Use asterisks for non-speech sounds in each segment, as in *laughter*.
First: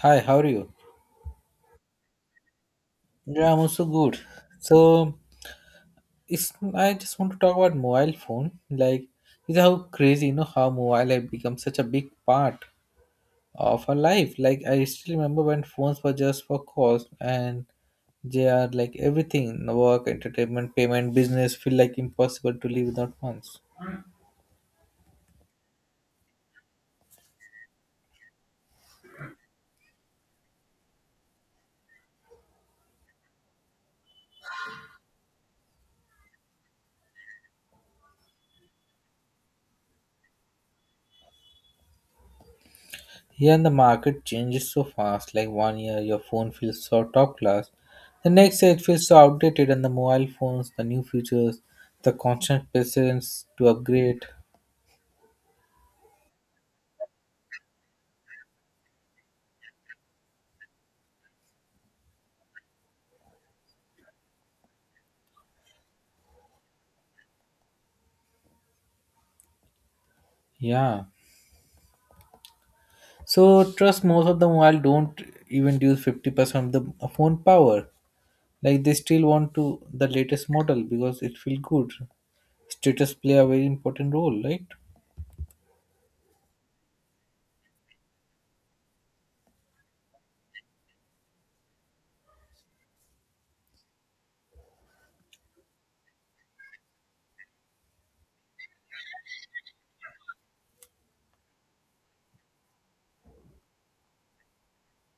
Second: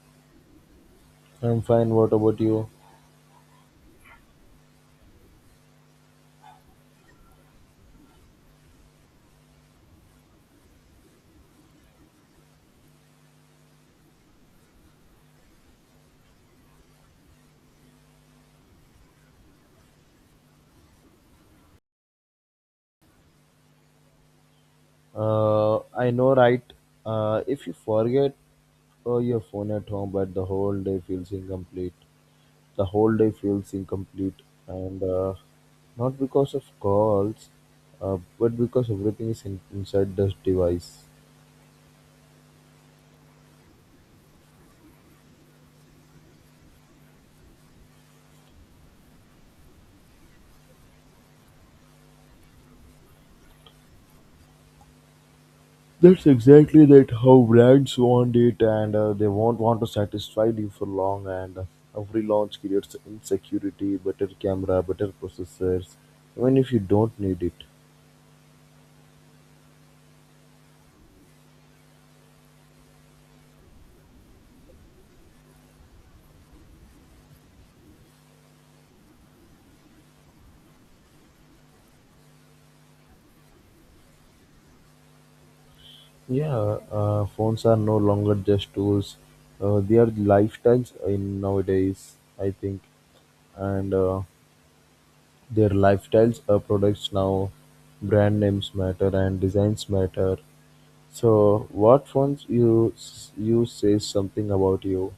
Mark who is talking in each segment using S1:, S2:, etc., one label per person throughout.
S1: Hi, how are you?
S2: I'm fine. What about you?
S1: Yeah, I'm also good. So, it's I just want to talk about mobile phone. Is how crazy, you know, how mobile have become such a big part of our life. Like, I still remember when phones were just for calls, and they are like everything: work, entertainment, payment, business feel like impossible to live without phones.
S2: I know, right? If you forget your phone at home, but the whole day feels incomplete. The whole day feels incomplete, and not because of calls, but because everything is inside this device.
S1: Here and the market changes so fast, like 1 year your phone feels so top class, the next year it feels so outdated, and the mobile phones, the new features, the constant presence to upgrade.
S2: That's exactly that how brands want it, and they won't want to satisfy you for long. And every launch creates insecurity, better camera, better processors, even if you don't need it.
S1: Yeah. So trust most of the mobile don't even use 50% of the phone power. Like they still want to the latest model because it feel good. Status play a very important role, right?
S2: Yeah, phones are no longer just tools; they are lifestyles in nowadays. I think, and their lifestyles are products now. Brand names matter and designs matter. So, what phones you says something about you?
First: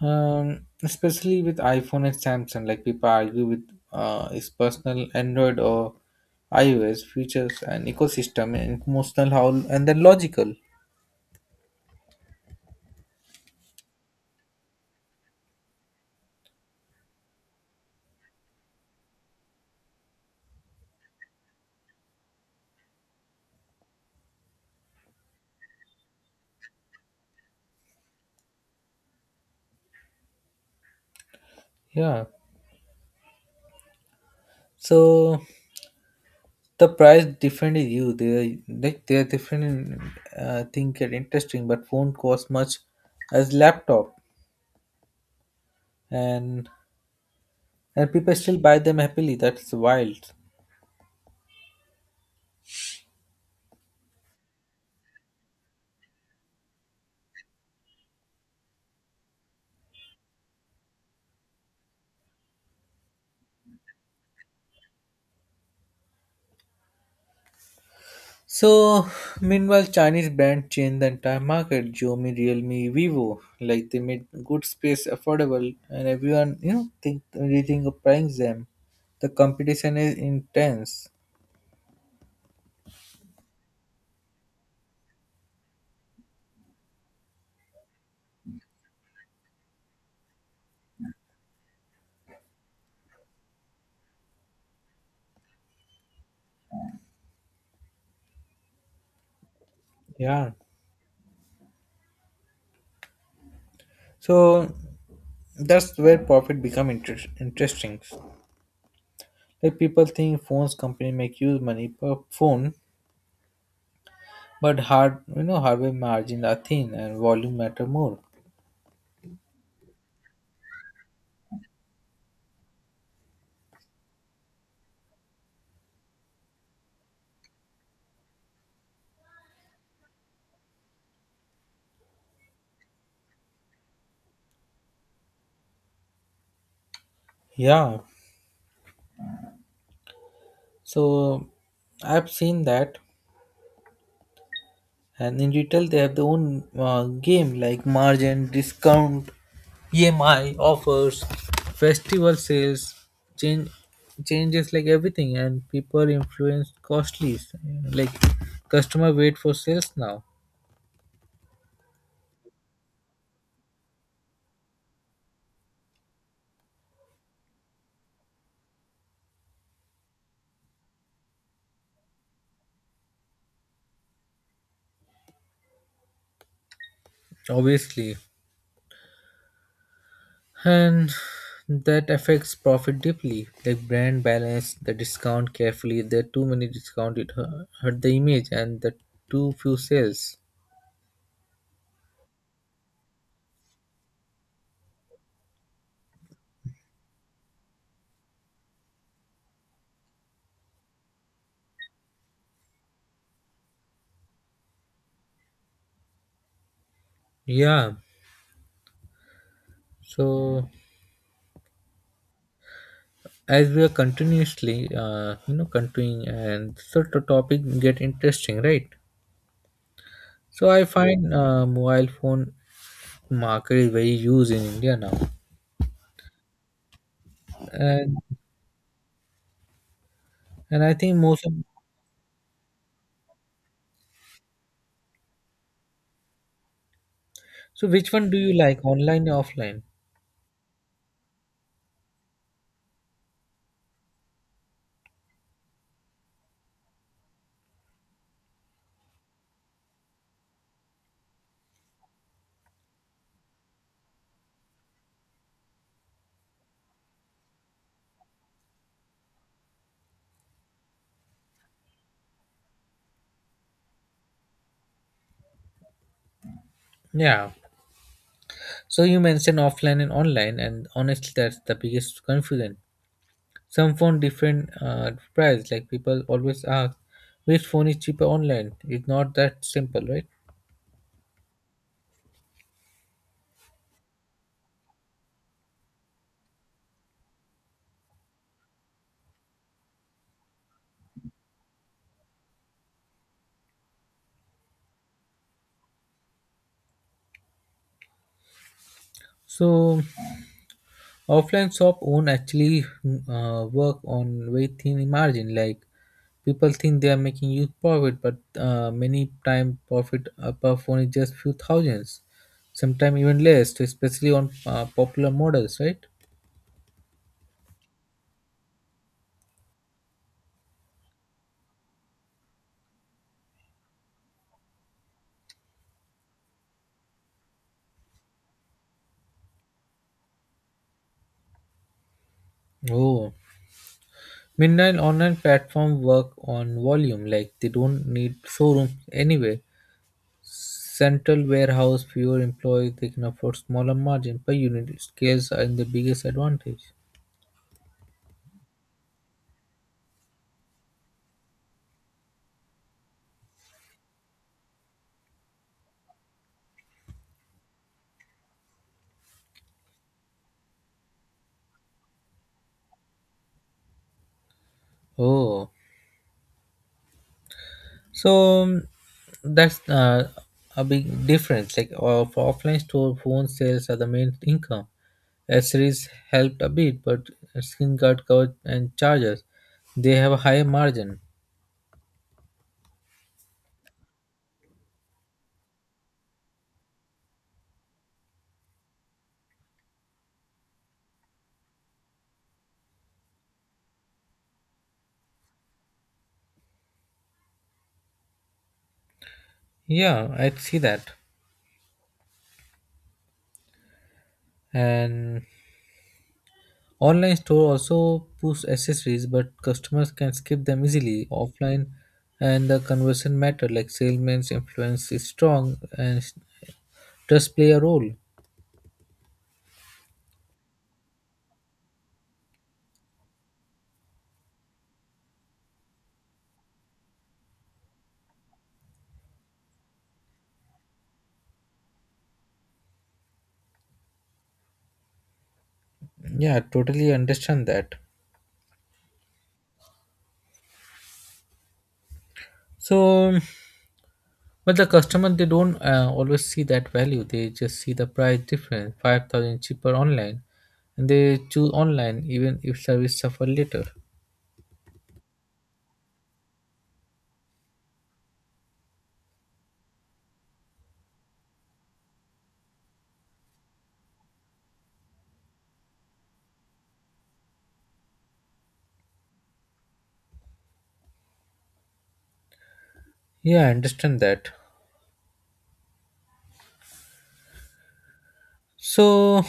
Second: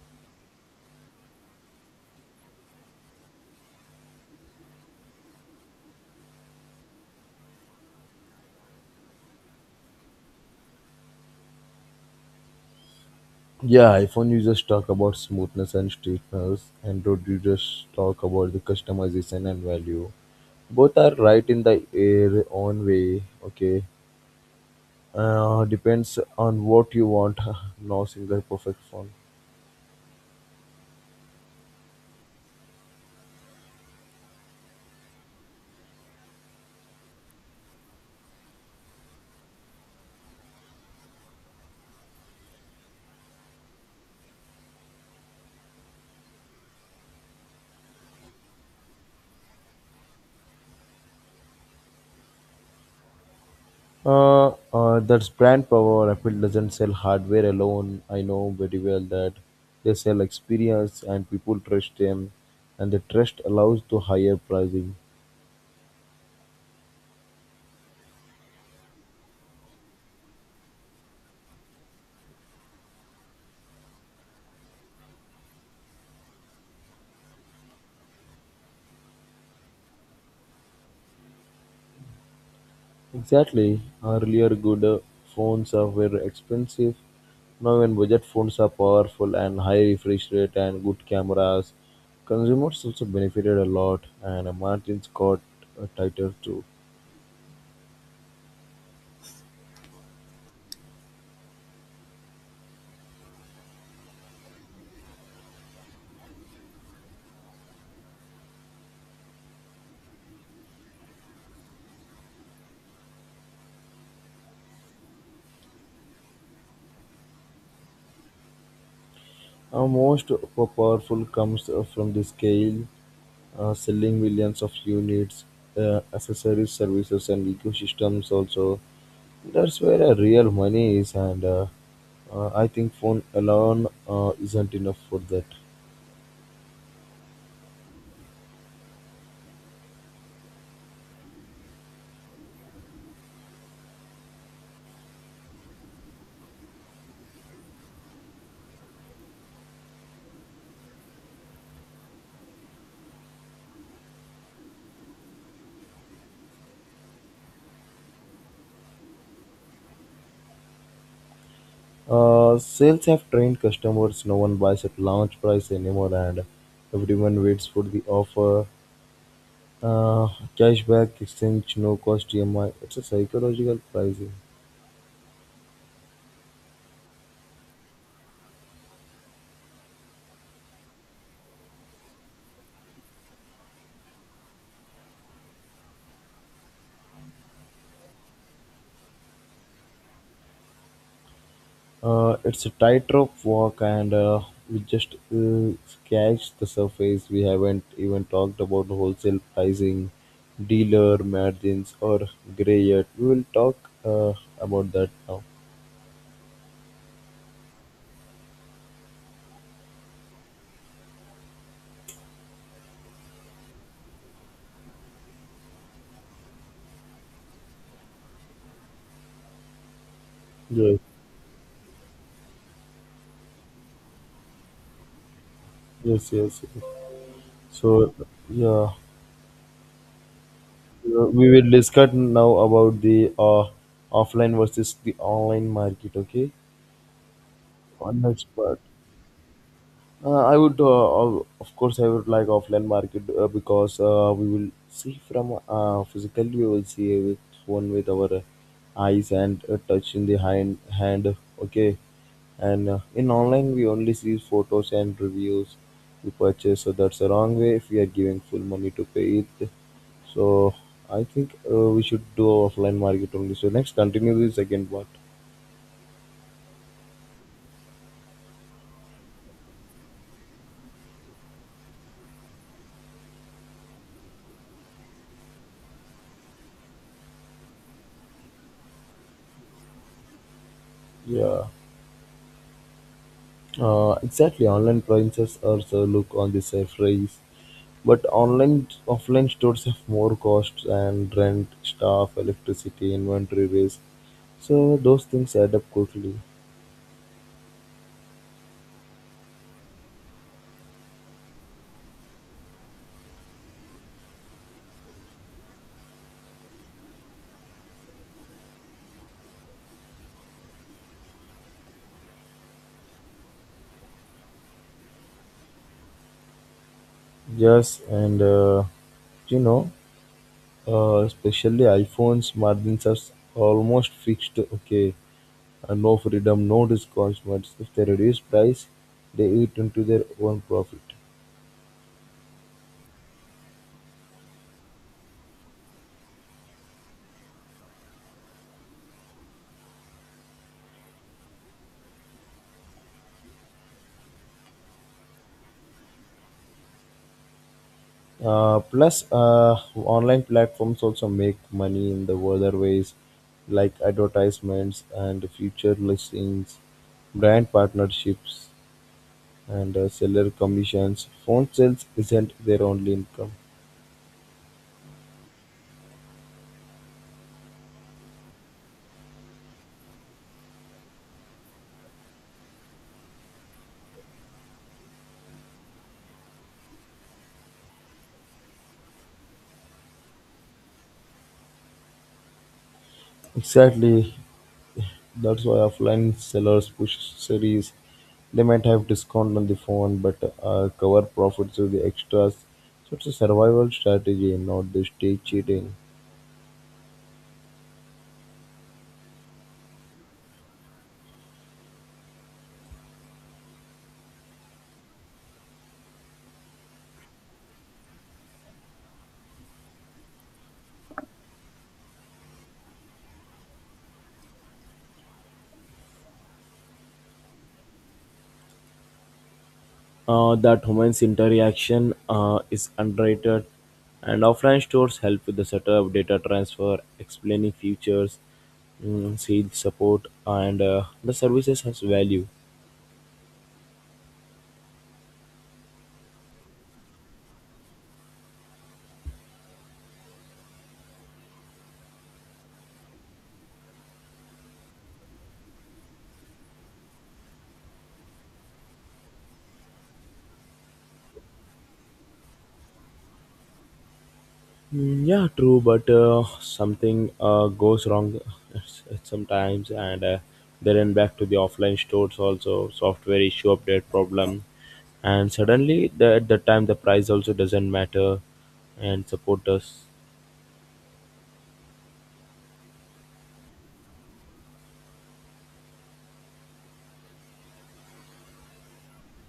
S1: Especially with iPhone and Samsung, like people argue with its personal Android or iOS features and ecosystem and emotional how and then logical.
S2: Yeah, iPhone users talk about smoothness and straightness. Android users talk about the customization and value. Both are right in the air own way. Okay. Depends on what you want. *laughs* No single perfect phone.
S1: Yeah. So the price different is you. They like they are different in think are interesting, but won't cost much as laptop and and people still buy them happily. That's wild.
S2: That's brand power. Apple doesn't sell hardware alone. I know very well that they sell experience and people trust them, and the trust allows to higher pricing.
S1: So, meanwhile, Chinese brands changed the entire market. Xiaomi, Realme, Vivo, like they made good space affordable, and everyone, you know, think rethink of buying them. The competition is intense.
S2: Exactly. Earlier, good phones are very expensive. Now, when budget phones are powerful and high refresh rate and good cameras, consumers also benefited a lot, and margins got tighter too.
S1: Yeah. So that's where profit become interesting. Like people think phones company make use money per phone, but hardware margin are thin and volume matter more.
S2: Most powerful comes from the scale, selling millions of units, accessories, services, and ecosystems. Also, that's where real money is, and I think phone alone isn't enough for that.
S1: Yeah. So I've seen that. And in retail, they have their own game like margin, discount, EMI offers, festival sales, change changes like everything, and people influence costly. Like customer wait for sales now,
S2: Sales have trained customers. No one buys at launch price anymore, and everyone waits for the offer. Uh, Cashback, exchange, no cost EMI. It's a psychological pricing.
S1: obviously, and that affects profit deeply. Like brand balance the discount carefully. If there are too many discount, it hurt the image and the too few sales.
S2: It's a tightrope walk, and we just scratched the surface. We haven't even talked about wholesale pricing, dealer margins, or gray yet. We will talk uh, about that now.
S1: Yeah, so as we are continuously continuing and so the topic get interesting, right? So I
S2: Yes,
S1: find mobile phone market is very used in India now,
S2: yes, yes, yes. So,
S1: and
S2: yeah,
S1: and I think most
S2: we
S1: of,
S2: will discuss now about the offline versus the online market. Okay,
S1: so which
S2: on
S1: one do
S2: next
S1: you
S2: part.
S1: like, online or offline?
S2: Of course, I would like offline market because we will see from physically, we will see with one with our eyes and touch in the hand. Okay, and in online, we only see photos and reviews we purchase, so that's the wrong way if we are giving full money to pay it. So, I think we should do offline market only. So, next, continue the second part.
S1: Yeah, so you mentioned offline and online, and honestly that's the biggest confusion. Some phone different price, like people always ask which phone is cheaper online. It's not that simple, right?
S2: Yeah, exactly. Online prices also look on the surface. But online offline stores have more costs and rent, staff, electricity, inventory waste. So those things add up quickly.
S1: So offline shop own actually work on very thin margin. Like people think they are making huge profit, but many time profit per phone is just few thousands, sometimes even less. So especially on popular models, right?
S2: Yes, and you know, especially iPhones margins are almost fixed. Okay, no freedom, no discounts. But if they reduce price, they eat into their own profit.
S1: Oh, meanwhile, online platform work on volume. Like they don't need showrooms anyway. Central warehouse, fewer employees, they can afford smaller margin per unit. Scales are in the biggest advantage.
S2: Plus, online platforms also make money in the other ways, like advertisements and future listings, brand partnerships, and seller commissions. Phone sales isn't their only income.
S1: Oh, So um, that's a big difference. Like for offline store, phone sales are the main income. Accessories helped a bit, but skin guard cover and chargers, they have a higher margin.
S2: Exactly, that's why offline sellers push series. They might have discount on the phone, but cover profits with the extras. So it's a survival strategy, not the stay cheating.
S1: Yeah, I see that. And online store also push accessories, but customers can skip them easily. Offline and the conversion matter, like salesman's influence is strong and does play a role.
S2: That humans interaction is underrated, and offline stores help with the setup, data transfer, explaining features, mm, sales support, and the services has value.
S1: Yeah, totally understand that. So um, But the customer they don't always see that value. They just see the price difference, 5,000 cheaper online, and they choose online even if service suffer later.
S2: Mm, yeah, true, but something goes wrong *laughs* sometimes, and then back to the offline stores also software issue, update problem, and suddenly at that time the price also doesn't matter and support us.
S1: Yeah, I understand that. So,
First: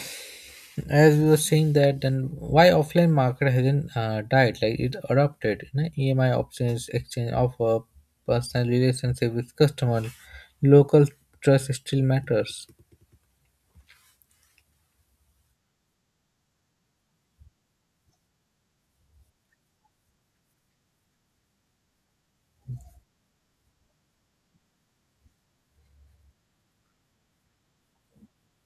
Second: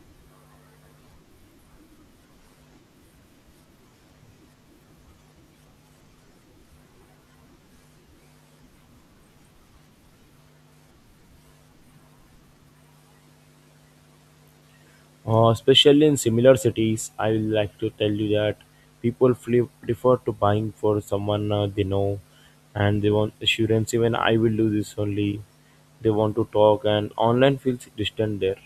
S1: as we were saying that, then why offline market hasn't died? Like it adopted, you know, EMI options, exchange offer, personal relationship with customer, local trust still matters.
S2: Especially in similar cities, I would like to tell you that people prefer to buying for someone they know and they want assurance. Even I will do this only. They want to talk, and online feels distant there.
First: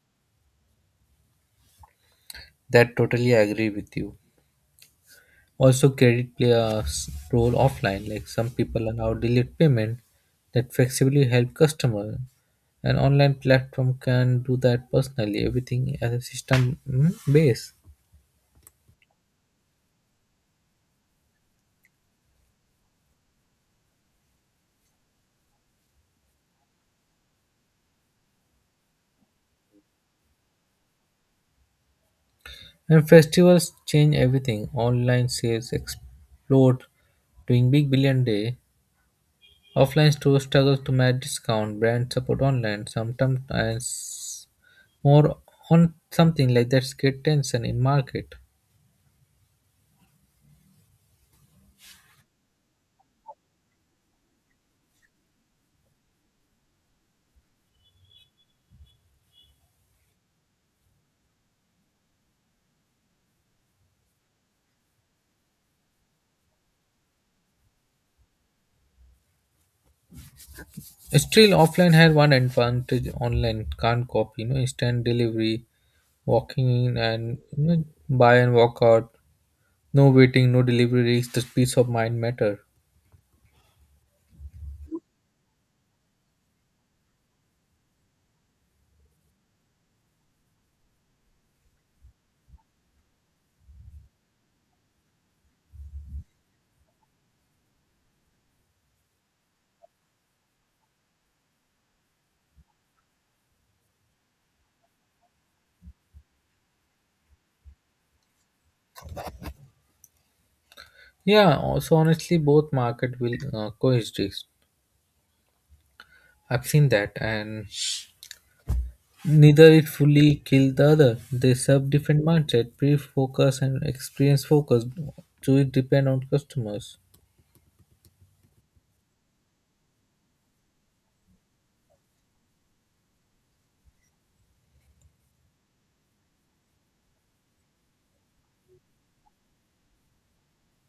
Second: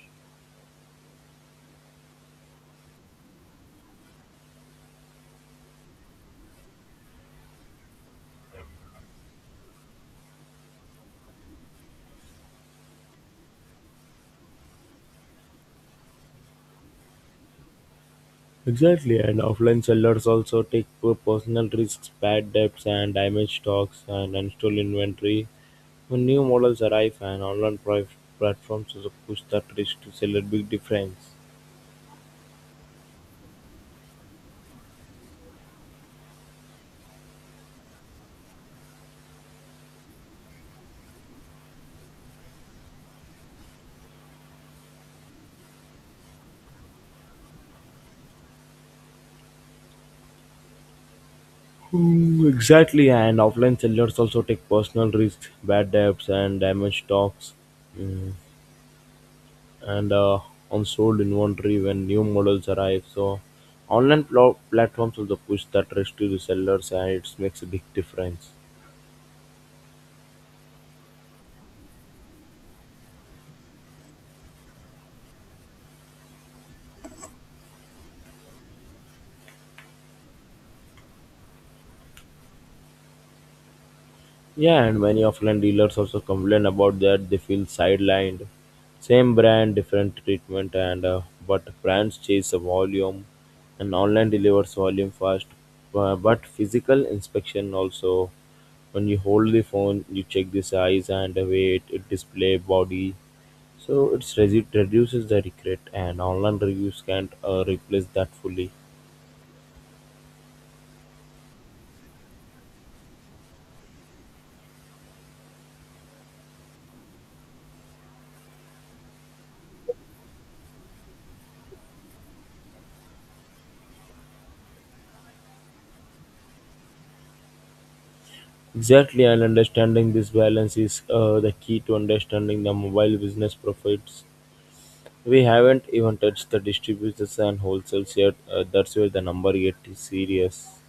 S1: That totally I agree with you. Also, credit play a role offline. Like some people allow delayed payment that flexibly help customer. An online platform can do that personally. Everything as a system base.
S2: Exactly, and offline sellers also take poor personal risks, bad debts, and damaged stocks and unsold inventory. When new models arrive and online platforms also push that risk to seller, big difference.
S1: And festivals change everything. Online sales explode during Big Billion Day. Offline stores struggle to match discount. Brand support online sometimes and more on something like that's create tension in market.
S2: Mm, exactly, and offline sellers also take personal risks, bad debts, and damaged stocks, mm, and unsold inventory when new models arrive. So, online platforms also push that risk to the sellers, and it makes a big difference.
S1: Still, offline had one advantage online can't copy. You know, instant delivery, walking in and, you know, buy and walk out. No waiting, no delivery risk. The peace of mind matter.
S2: Yeah, and many offline dealers also complain about that they feel sidelined. Same brand, different treatment, and but brands chase the volume, and online delivers volume fast. But physical inspection also, when you hold the phone, you check the size and the weight, it display body, so it's reduces the regret, and online reviews can't replace that fully.
S1: Yeah. Also, honestly, both market will coexist. I've seen that, and neither it fully kill the other. They serve different mindset, pre-focus and experience focus. So it depend on customers.
S2: Exactly, and understanding this balance is the key to understanding the mobile business profits. We haven't even touched the distributors and wholesalers yet. That's where the number get serious.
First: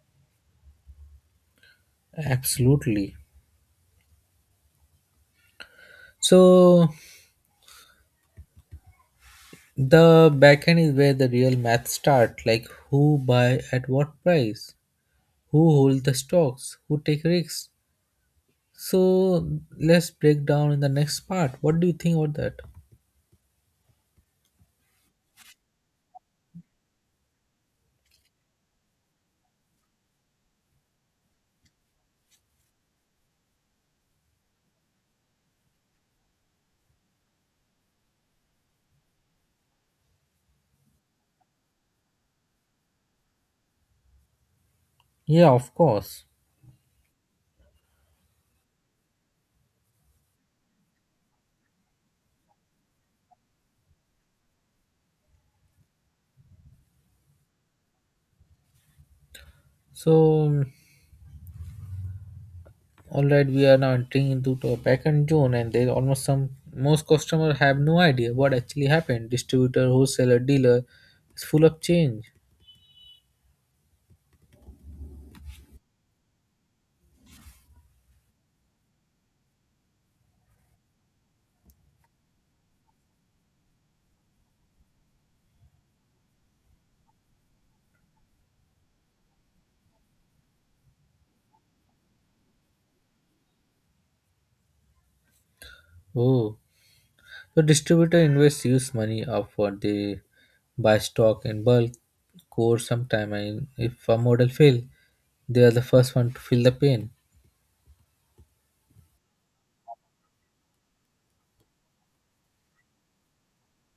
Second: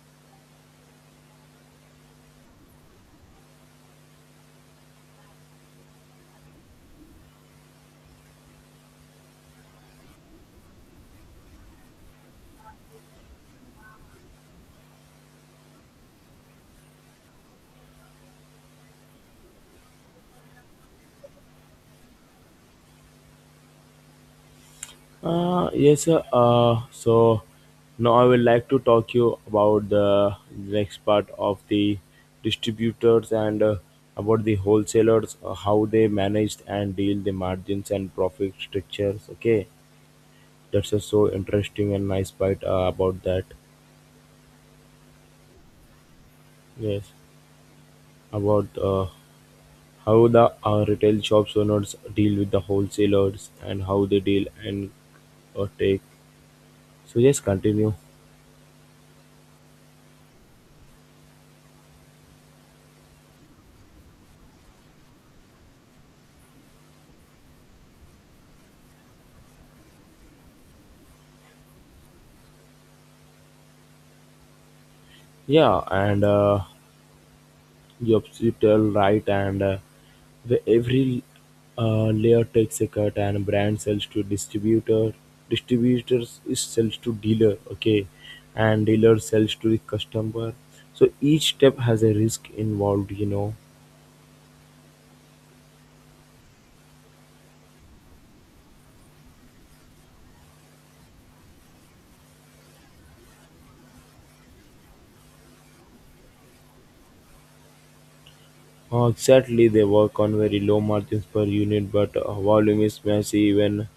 S1: Absolutely. So the backend is where the real math start, like who buy at what price, who hold the stocks, who take risks. So let's break down in the next part. What do you think about that?
S2: Yes, sir. So now I would like to talk you about the next part of the distributors and about the wholesalers, how they manage and deal the margins and profit structures. Okay, that's a so interesting and nice part about that.
S1: Yeah, of course.
S2: Yes, about how the retail shops owners deal with the wholesalers and how they deal and take. So just continue.
S1: So all right, we are now entering into the backend zone, and there almost some most customer have no idea what actually happened. Distributor, wholesaler, dealer is full of change.
S2: Yeah, and you tell right, and the every layer takes a cut, and brand sells to distributor, distributors is sells to dealer. Okay, and dealer sells to the customer. So each step has a risk involved, you know.
S1: Oh. The distributor invests use money upfront. They buy stock in bulk, core sometime, and if a model fail, they are the first one to feel the pain.
S2: Exactly, they work on very low margins per unit, but volume is massive. Even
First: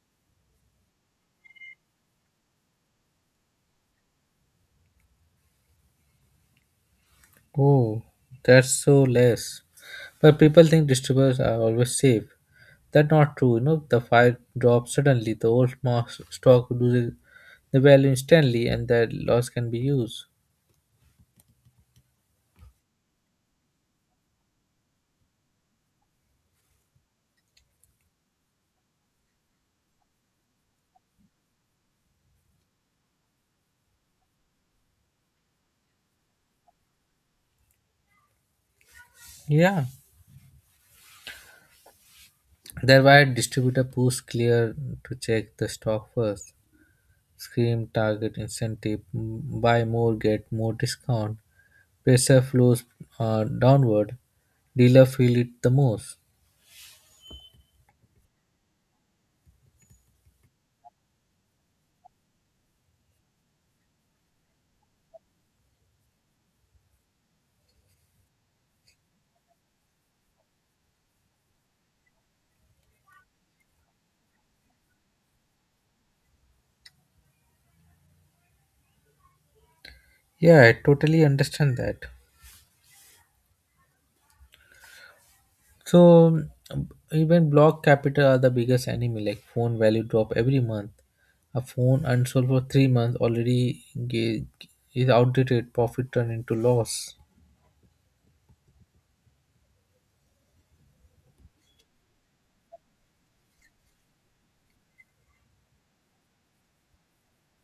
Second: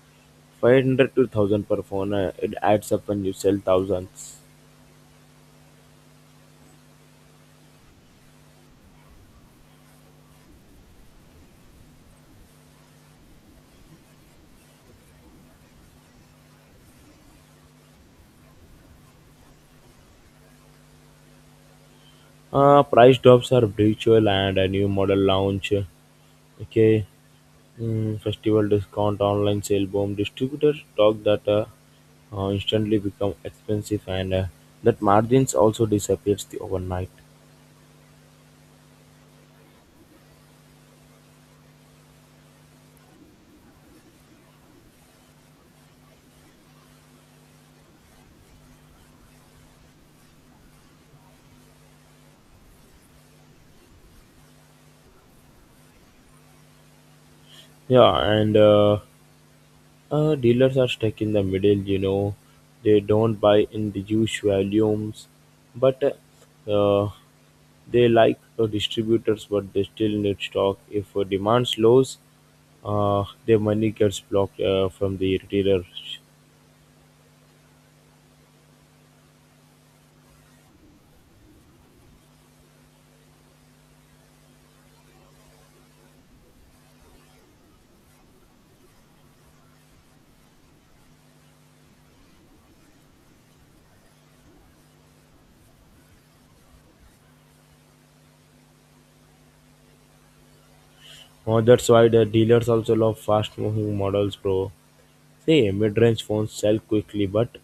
S2: 500 to thousand per phone it adds up when you sell thousands.
S1: Oh, that's so less. But people think distributors are always safe. That's not true. You know, the fire drops suddenly, the old stock loses the value instantly, and that loss can be used.
S2: Price drops are virtual and a new model launch, okay, mm, festival discount, online sale boom, distributors talk that instantly become expensive, and that margins also disappears the overnight.
S1: Yeah. That's why distributor push clear to check the stock first. Scream target incentive, buy more, get more discount. Pressure flows downward. Dealer feel it the most.
S2: Yeah and uh, Uh, dealers are stuck in the middle, you know. They don't buy in the huge volumes, but uh, they like distributors, but they still need stock. If demand slows, their money gets blocked from the retailers.
S1: Yeah, I totally understand that. So Even block capital are the biggest enemy. Like phone value drop every month. A phone unsold for 3 months already is outdated. Profit turned into loss.
S2: That's why the dealers also love fast moving models, bro. See, mid range phones sell quickly, but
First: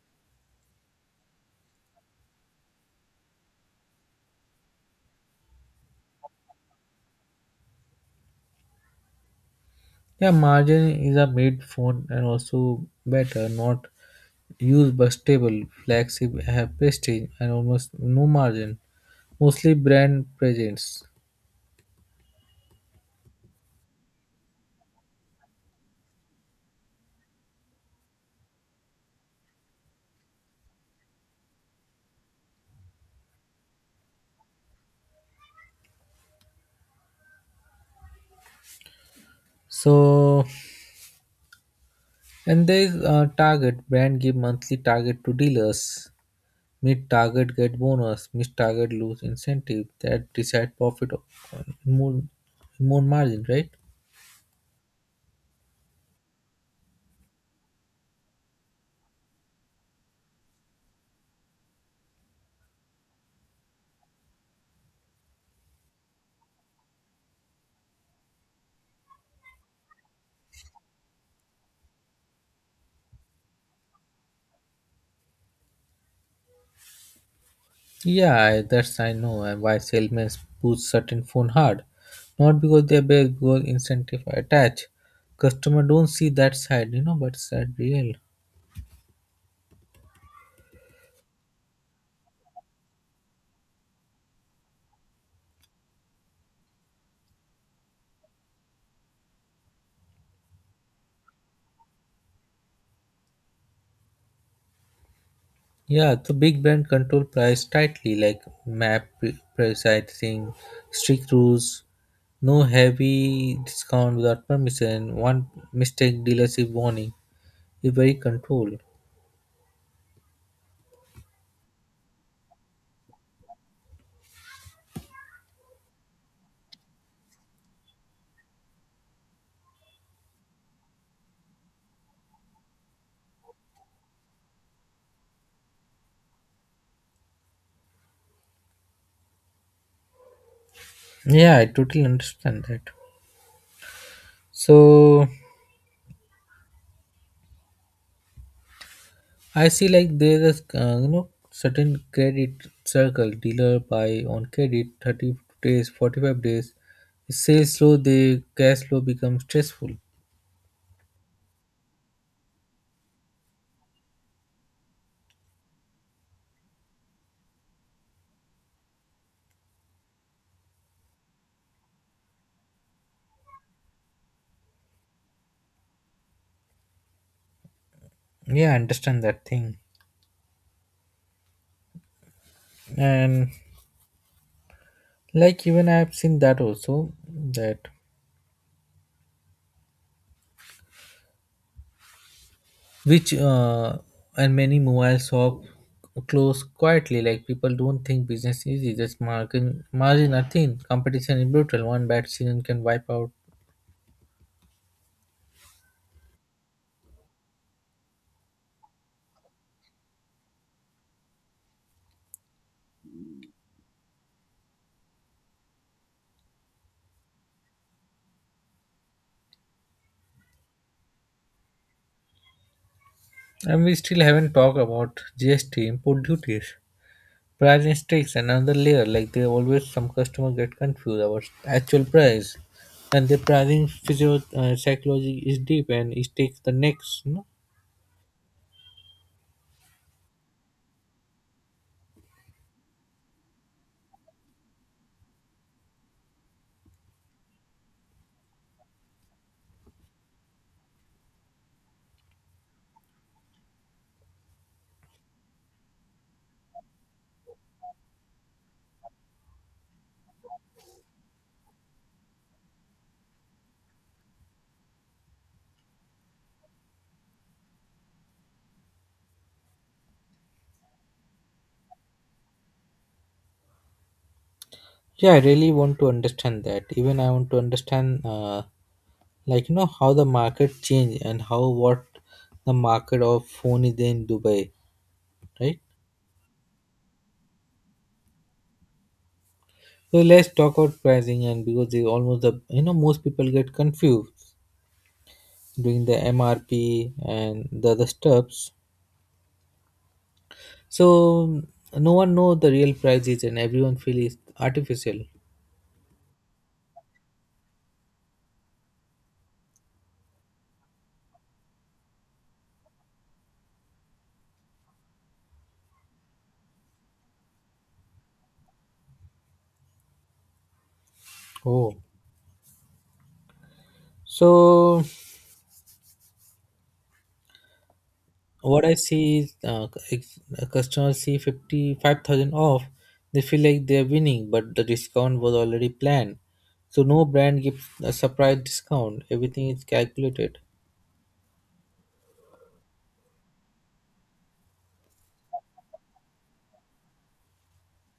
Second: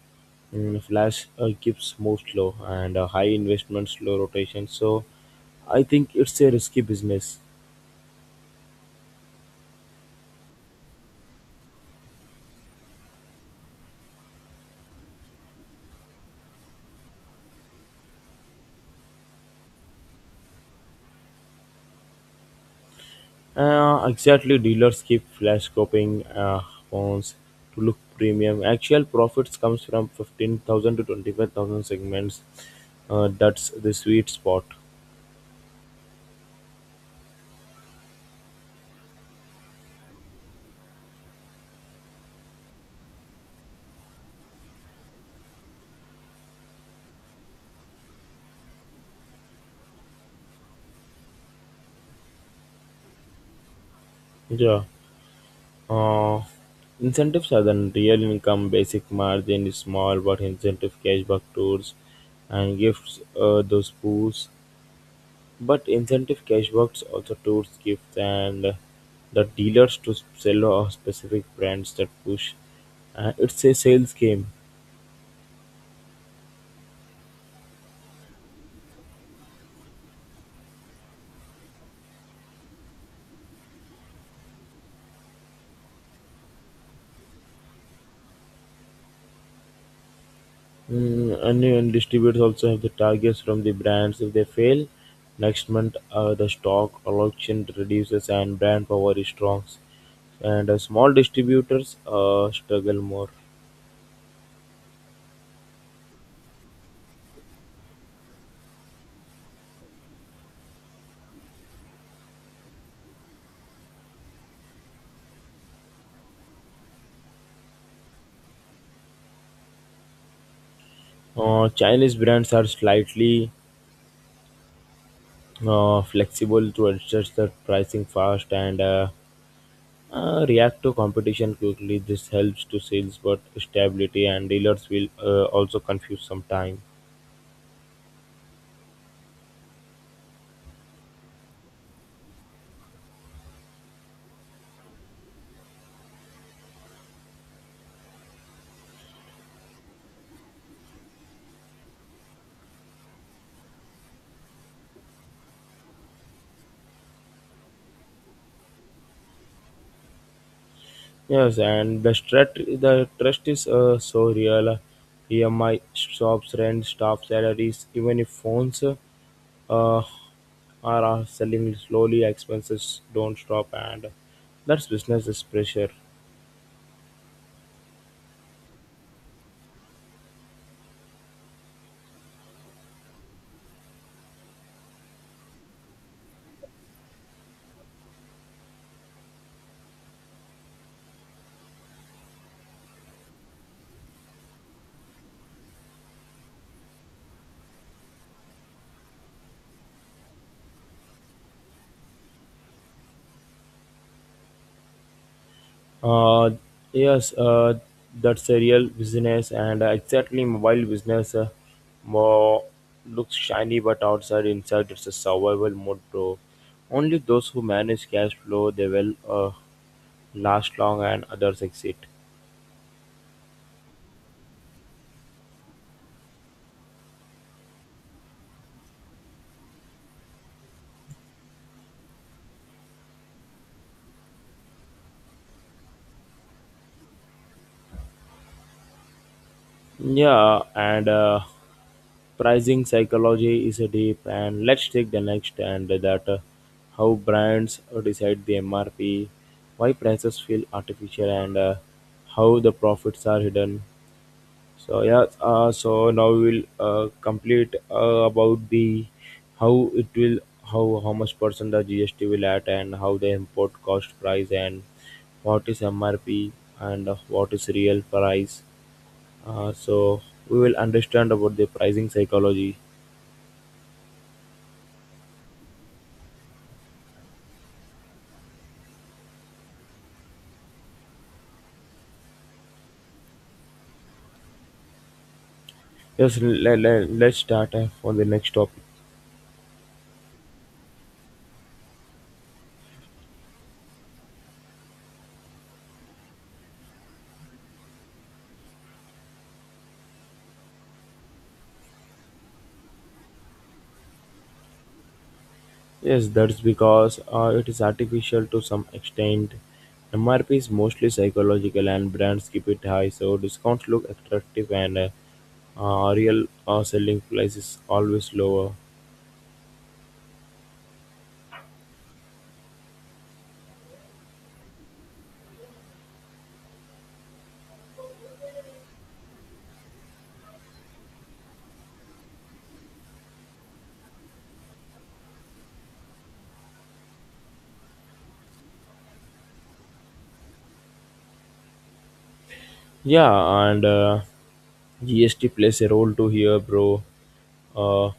S2: mm, flash keeps move slow and high investment, slow rotation. So I think it's a risky business.
S1: Yeah, margin is a made phone and also better, not use bus stable, flagship have prestige and almost no margin. Mostly brand presence.
S2: Exactly, dealers keep flash copying phones to look premium. Actual profits comes from 15,000 to 25,000 segments. That's the sweet spot.
S1: So and there is a target. Brand give monthly target to dealers. Meet target get bonus. Miss target lose incentive. That decide profit more more margin, right?
S2: Yeah. Uh, Incentives are then real income, basic margin is small, but incentive cashback tours and gifts those pools. But incentive cashbacks also tours, gifts and the dealers to sell a specific brands that push. It's a sales game.
S1: Yeah, I- that's I know and why salesmen push certain phone hard. Not because they're bad, because incentive attached. Customer don't see that side, you know, but it's that real.
S2: Mm, and distributors also have the targets from the brands. If they fail, next month the stock or auction reduces and brand power is strong. And small distributors struggle more.
S1: Yeah, the big brand control price tightly, like pricing, strict rules, no heavy discount without permission, one mistake dealership warning. It's very controlled.
S2: Chinese brands are slightly flexible to adjust their pricing fast, and react to competition quickly. This helps to sales, but stability and dealers will also confuse some time.
S1: Yeah, I totally understand that. So I see like there's a you know, certain credit circle dealer buy on credit 30 days, 45 days. Sales slow, the cash flow becomes stressful.
S2: Yes, and the trust is so real. EMI shops, rent, staff salaries, even if phones are are selling slowly, expenses don't stop, and that's business is pressure.
S1: Yeah, I understand that thing. And like even I've seen that also that which and many mobile shop close quietly, like people don't think business is easy, just margin are thin, competition is brutal, one bad season can wipe out.
S2: Uh, yes, that's a real business, and exactly mobile business more looks shiny, but outside inside it's a survival mode, bro. Only those who manage cash flow they will last long, and others exit.
S1: And we still haven't talked about GST, import duties, price and stakes and another layer, like they always some customer get confused about actual price, and the pricing physio psychology is deep and it takes the next, no?
S2: Yeah, and pricing psychology is a deep, and let's take the next, and that how brands decide the MRP, why prices feel artificial, and how the profits are hidden. So yeah, so now we'll complete about the how it will how much percent the GST will add and how the import cost price and what is MRP and what is real price. So we will understand about the pricing psychology.
S1: Yeah, I really want to understand that. Even I want to understand, like you know, how the market change and how what the market of phone is in Dubai, right?
S2: Yes, let's start on the next topic.
S1: So let's talk about pricing and because they almost the, you know, most people get confused doing the MRP and the other steps. So no one know the real prices and everyone feel is artificial.
S2: Yes, that's because it is artificial to some extent. MRP is mostly psychological and brands keep it high, so discounts look attractive, and real selling price is always lower.
S1: Oh, so what I see is if a see 55,000 off, they feel like they're winning, but the discount was already planned. So no brand gives a surprise discount. Everything is calculated.
S2: Yeah, and GST plays a role too here, bro. Uh,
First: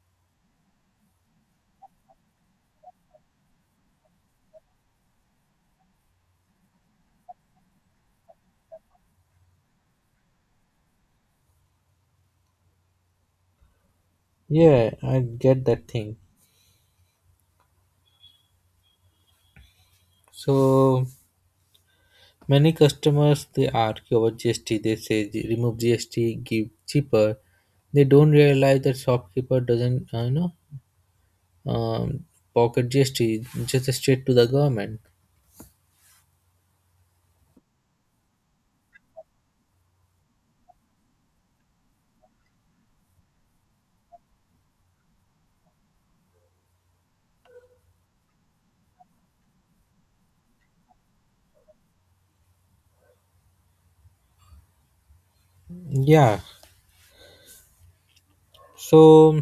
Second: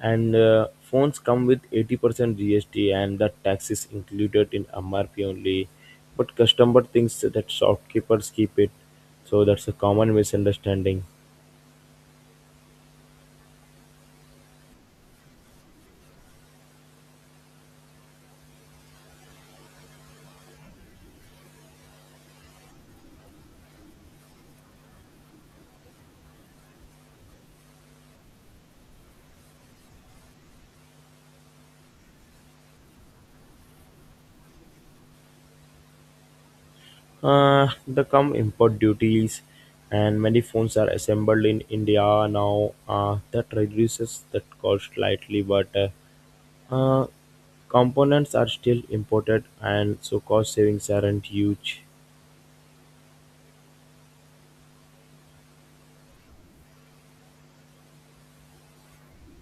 S2: and Phones come with 80% GST, and that tax is included in MRP only. But customer thinks that shopkeepers keep it, so that's a common misunderstanding.
S1: Yeah, I get that thing. So many customers they argue about GST. They say remove GST, give cheaper." They don't realize that shopkeeper doesn't um, pocket GST, just straight to the government.
S2: The come import duties, and many phones are assembled in India now. That reduces that cost slightly, but Uh, components are still imported, and so cost savings aren't huge.
S1: Yeah. So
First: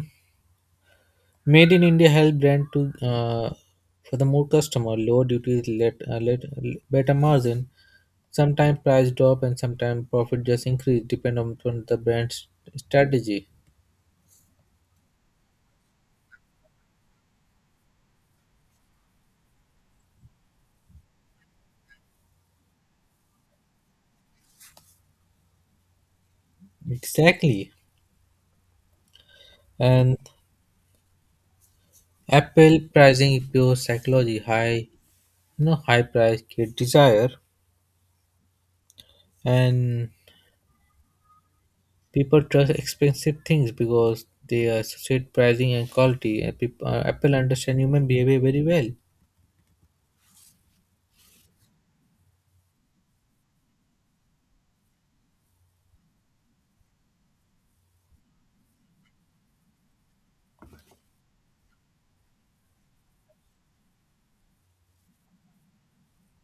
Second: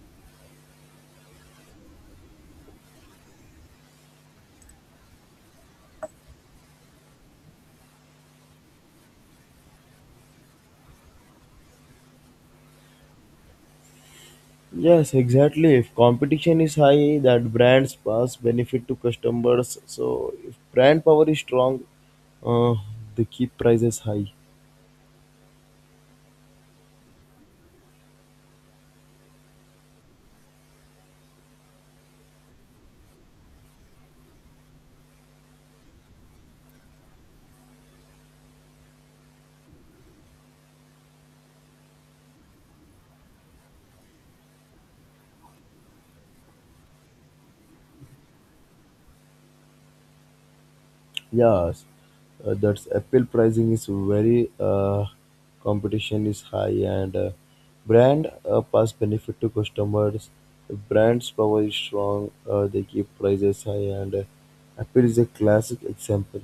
S1: Made in India help brand to for the more customer, lower duties, let better margin. Sometimes price drop and sometimes profit just increase depend on the brand's strategy.
S2: Yes, exactly. If competition is high, that brands pass benefit to customers. So if brand power is strong, uh, they keep prices high.
S1: Exactly. And Apple pricing is pure psychology. High price create desire, and people trust expensive things because they associate pricing and quality. And people, Apple understand human behavior very well.
S2: Yes, that's apple pricing is very competition is high, and brand pass benefit to customers. Brand's power is strong. They keep prices high, and Apple is a classic example.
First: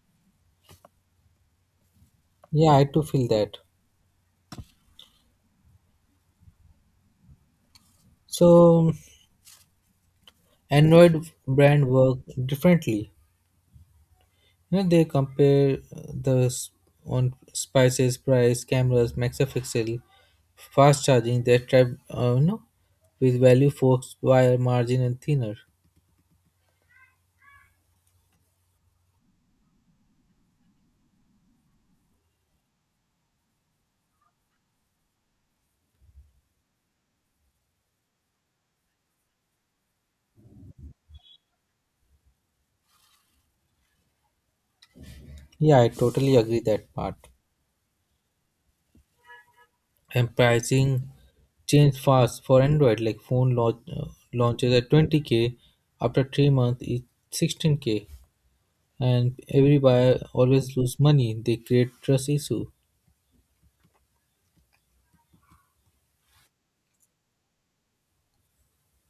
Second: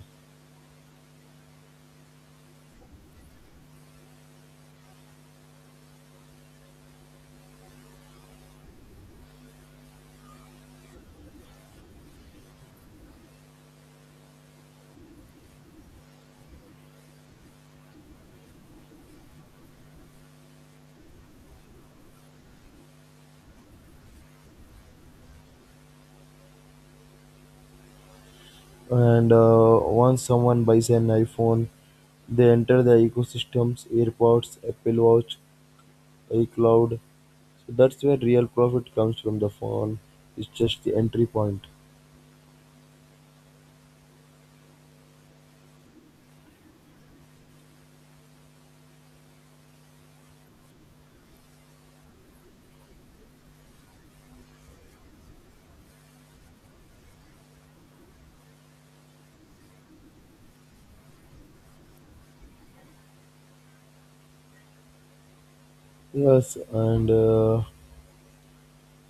S1: Yeah, I too feel that. So Android brand work differently. You know, they compare on spices, price, cameras, megapixel, fast charging. They trap, you know, with value, forks, wire, margin, and thinner.
S2: And once someone buys an iPhone, they enter the ecosystems, AirPods, Apple Watch, iCloud. So that's where real profit comes from. The phone, it's just the entry point.
S1: Yeah, I totally agree that part. And pricing changed fast for Android. Like phone launches at 20K, after 3 months it's 16K, and every buyer always lose money. They create trust issue.
S2: Yes, and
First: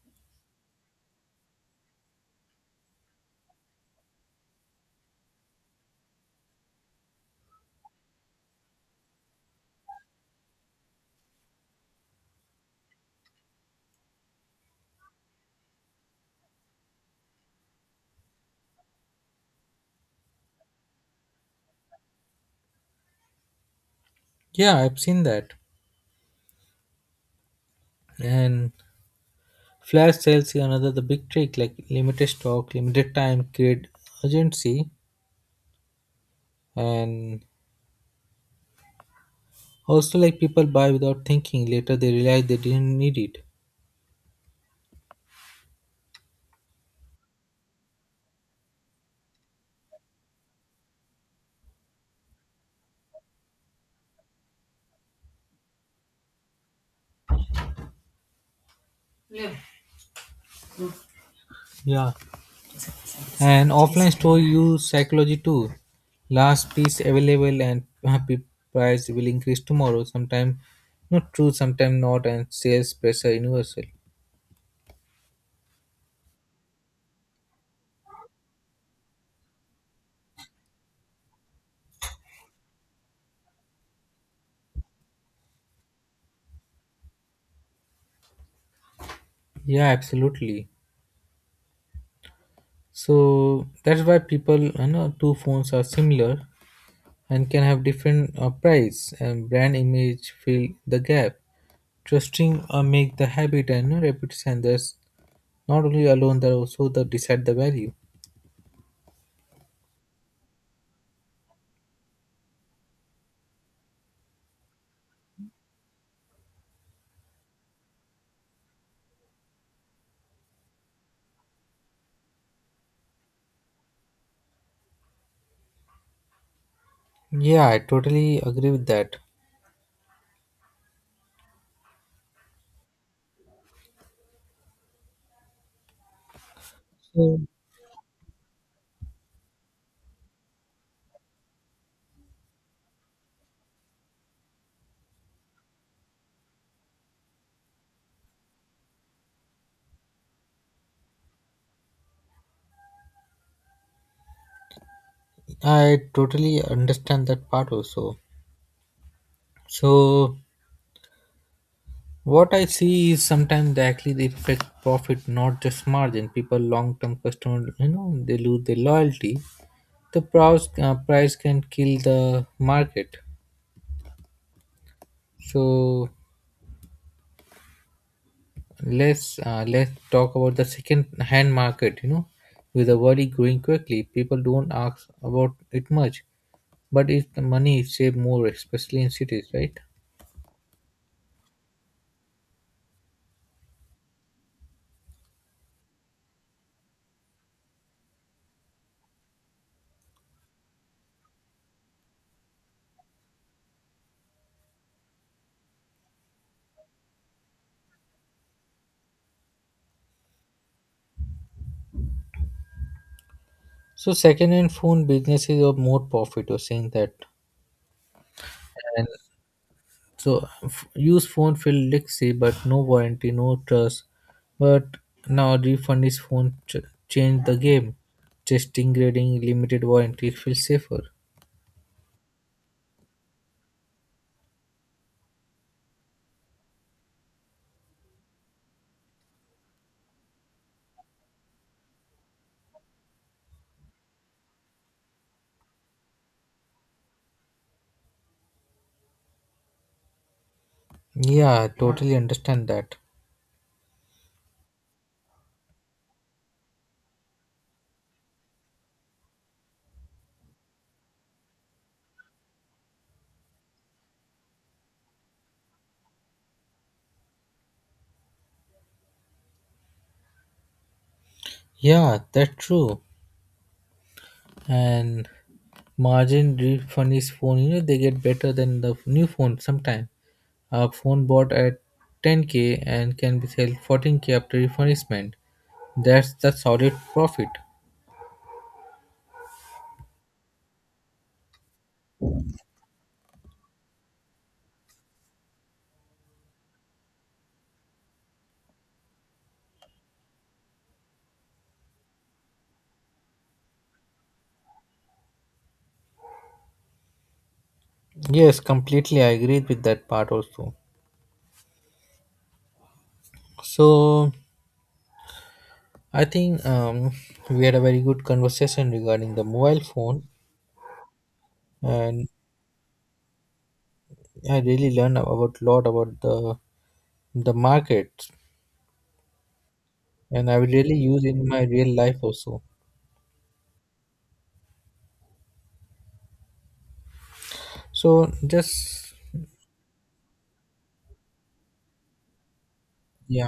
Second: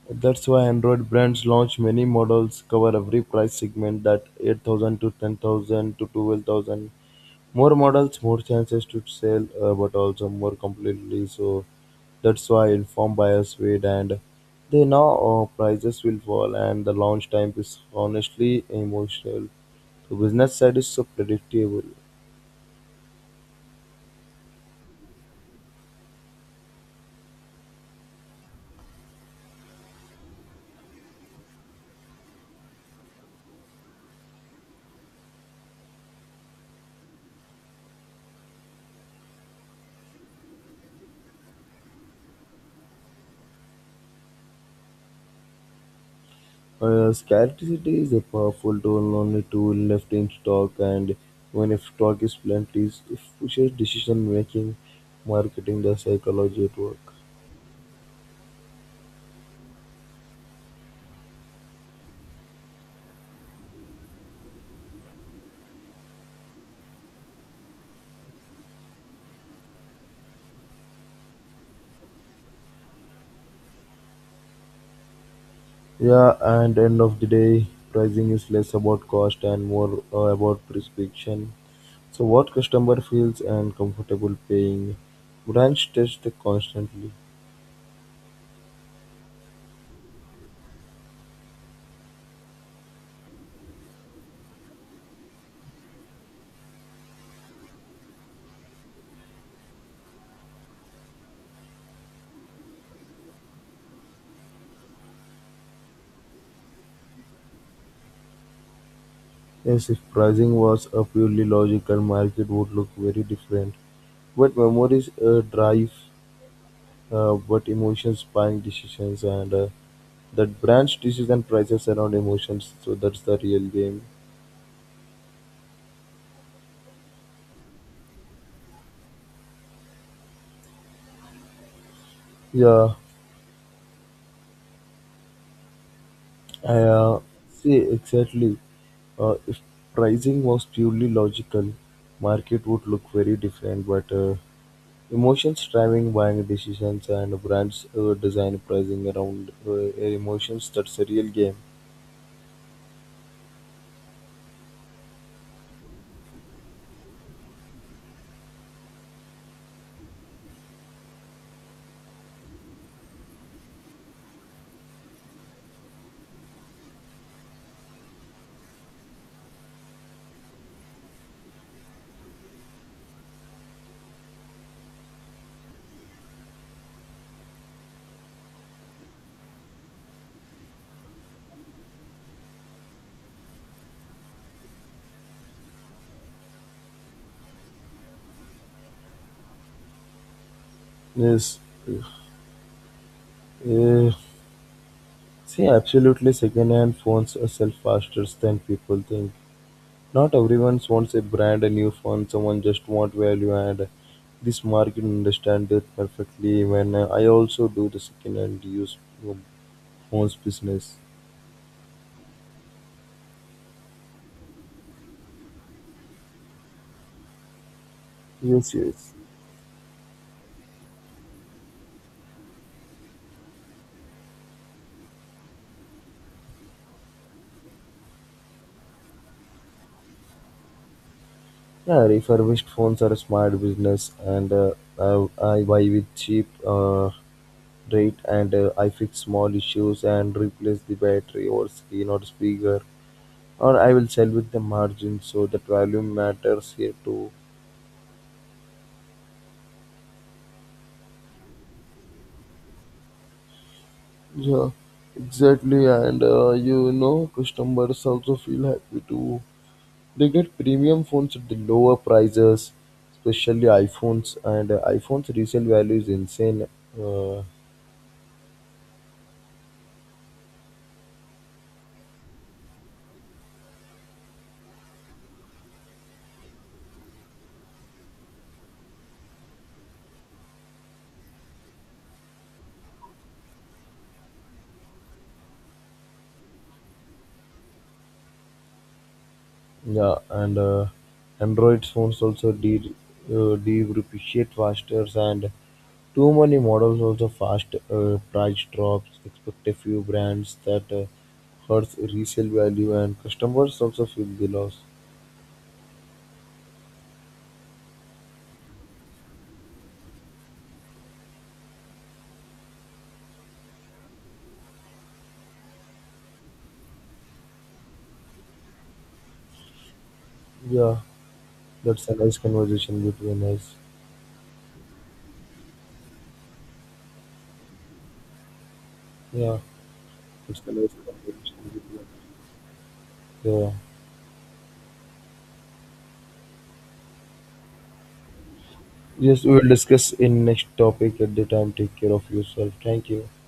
S2: that's why Android brands launch many models, cover every price segment that 8,000 to 10,000 to 12,000. More models, more chances to sell, but also more completely. So that's why informed buyers wait, and they know prices will fall, and the launch time is honestly emotional. The business side is so predictable.
S1: Yeah, I've seen that. And flash sales is another the big trick, like limited stock, limited time create urgency, and also like people buy without thinking, later they realize they didn't need it.
S2: Scarcity is a powerful tool, only tool left in stock, and when if stock is plenty, it pushes decision making, marketing, the psychology at work.
S1: Yeah. Yeah, and offline store use psychology too. Last piece available and happy, price will increase tomorrow. Sometimes not true, sometimes not, and sales pressure universal.
S2: Yeah, and end of the day, pricing is less about cost and more about prescription. So what customer feels and comfortable paying. Brands test constantly.
S1: Yeah, absolutely. So that's why people, you know, two phones are similar and can have different price and brand image fill the gap. Trusting make the habit and repetition thus not only alone that also the decide the value.
S2: Yes, if pricing was a purely logical, market would look very different. But memories drive but emotions buying decisions, and that branch decision prices around emotions, so that's the real game.
S1: Yeah, I totally agree with that.
S2: Yeah I
S1: So
S2: See, exactly, if pricing was purely logical, market would look very different, but emotions driving buying decisions, and brands design pricing around emotions, that's a real game.
S1: I totally understand that part also. So what I see is sometimes they actually they affect profit not just margin, people long-term customer, you know, they lose their loyalty. Price can kill the market. So let's talk about the second hand market. You know, with the world growing quickly, people don't ask about it much, but if the money is saved more, especially in cities, right?
S2: Yes, uh, see, absolutely second hand phones sell faster than people think. Not everyone wants a brand new phone, someone just want value, and this market understand it perfectly. When I also do the second and use phones business.
S1: So second hand phone businesses are more profit. You're saying that,
S2: Yes,
S1: and
S2: yes.
S1: so use phone feel legacy, but no warranty, no trust. But now refund is phone change the game. Testing grading, limited warranty, it feels safer.
S2: Yeah, refurbished phones are a smart business, and I, I buy with cheap rate, and I fix small issues and replace the battery or screen or speaker, or I will sell with the margin, so that value matters here too.
S1: Yeah, totally understand that.
S2: Yeah, exactly. And you know, customers also feel happy too. They get premium phones at the lower prices, especially iPhones. And iPhones resale value is insane. Uh,
S1: Yeah, that's true. And margin refund is phone, you know, they get better than the new phone sometime. A phone bought at 10K and can be sold 14K after refurbishment, that's the solid profit.
S2: yeah, and Android phones also de depreciate faster, and too many models also fast price drops. Expect a few brands that hurts resale value, and customers also feel the loss.
S1: Yes, completely I agree with that part also. So I think we had a very good conversation regarding the mobile phone,
S2: Yeah, that's a
S1: and
S2: nice conversation between us.
S1: I really learned about lot about the market,
S2: Yeah,
S1: and I
S2: that's
S1: will
S2: a nice
S1: really use in
S2: conversation
S1: my real
S2: between us.
S1: life also.
S2: Yeah.
S1: So just,
S2: Yes, we will discuss in next topic at the time. Take care of yourself. Thank you.
S1: yeah.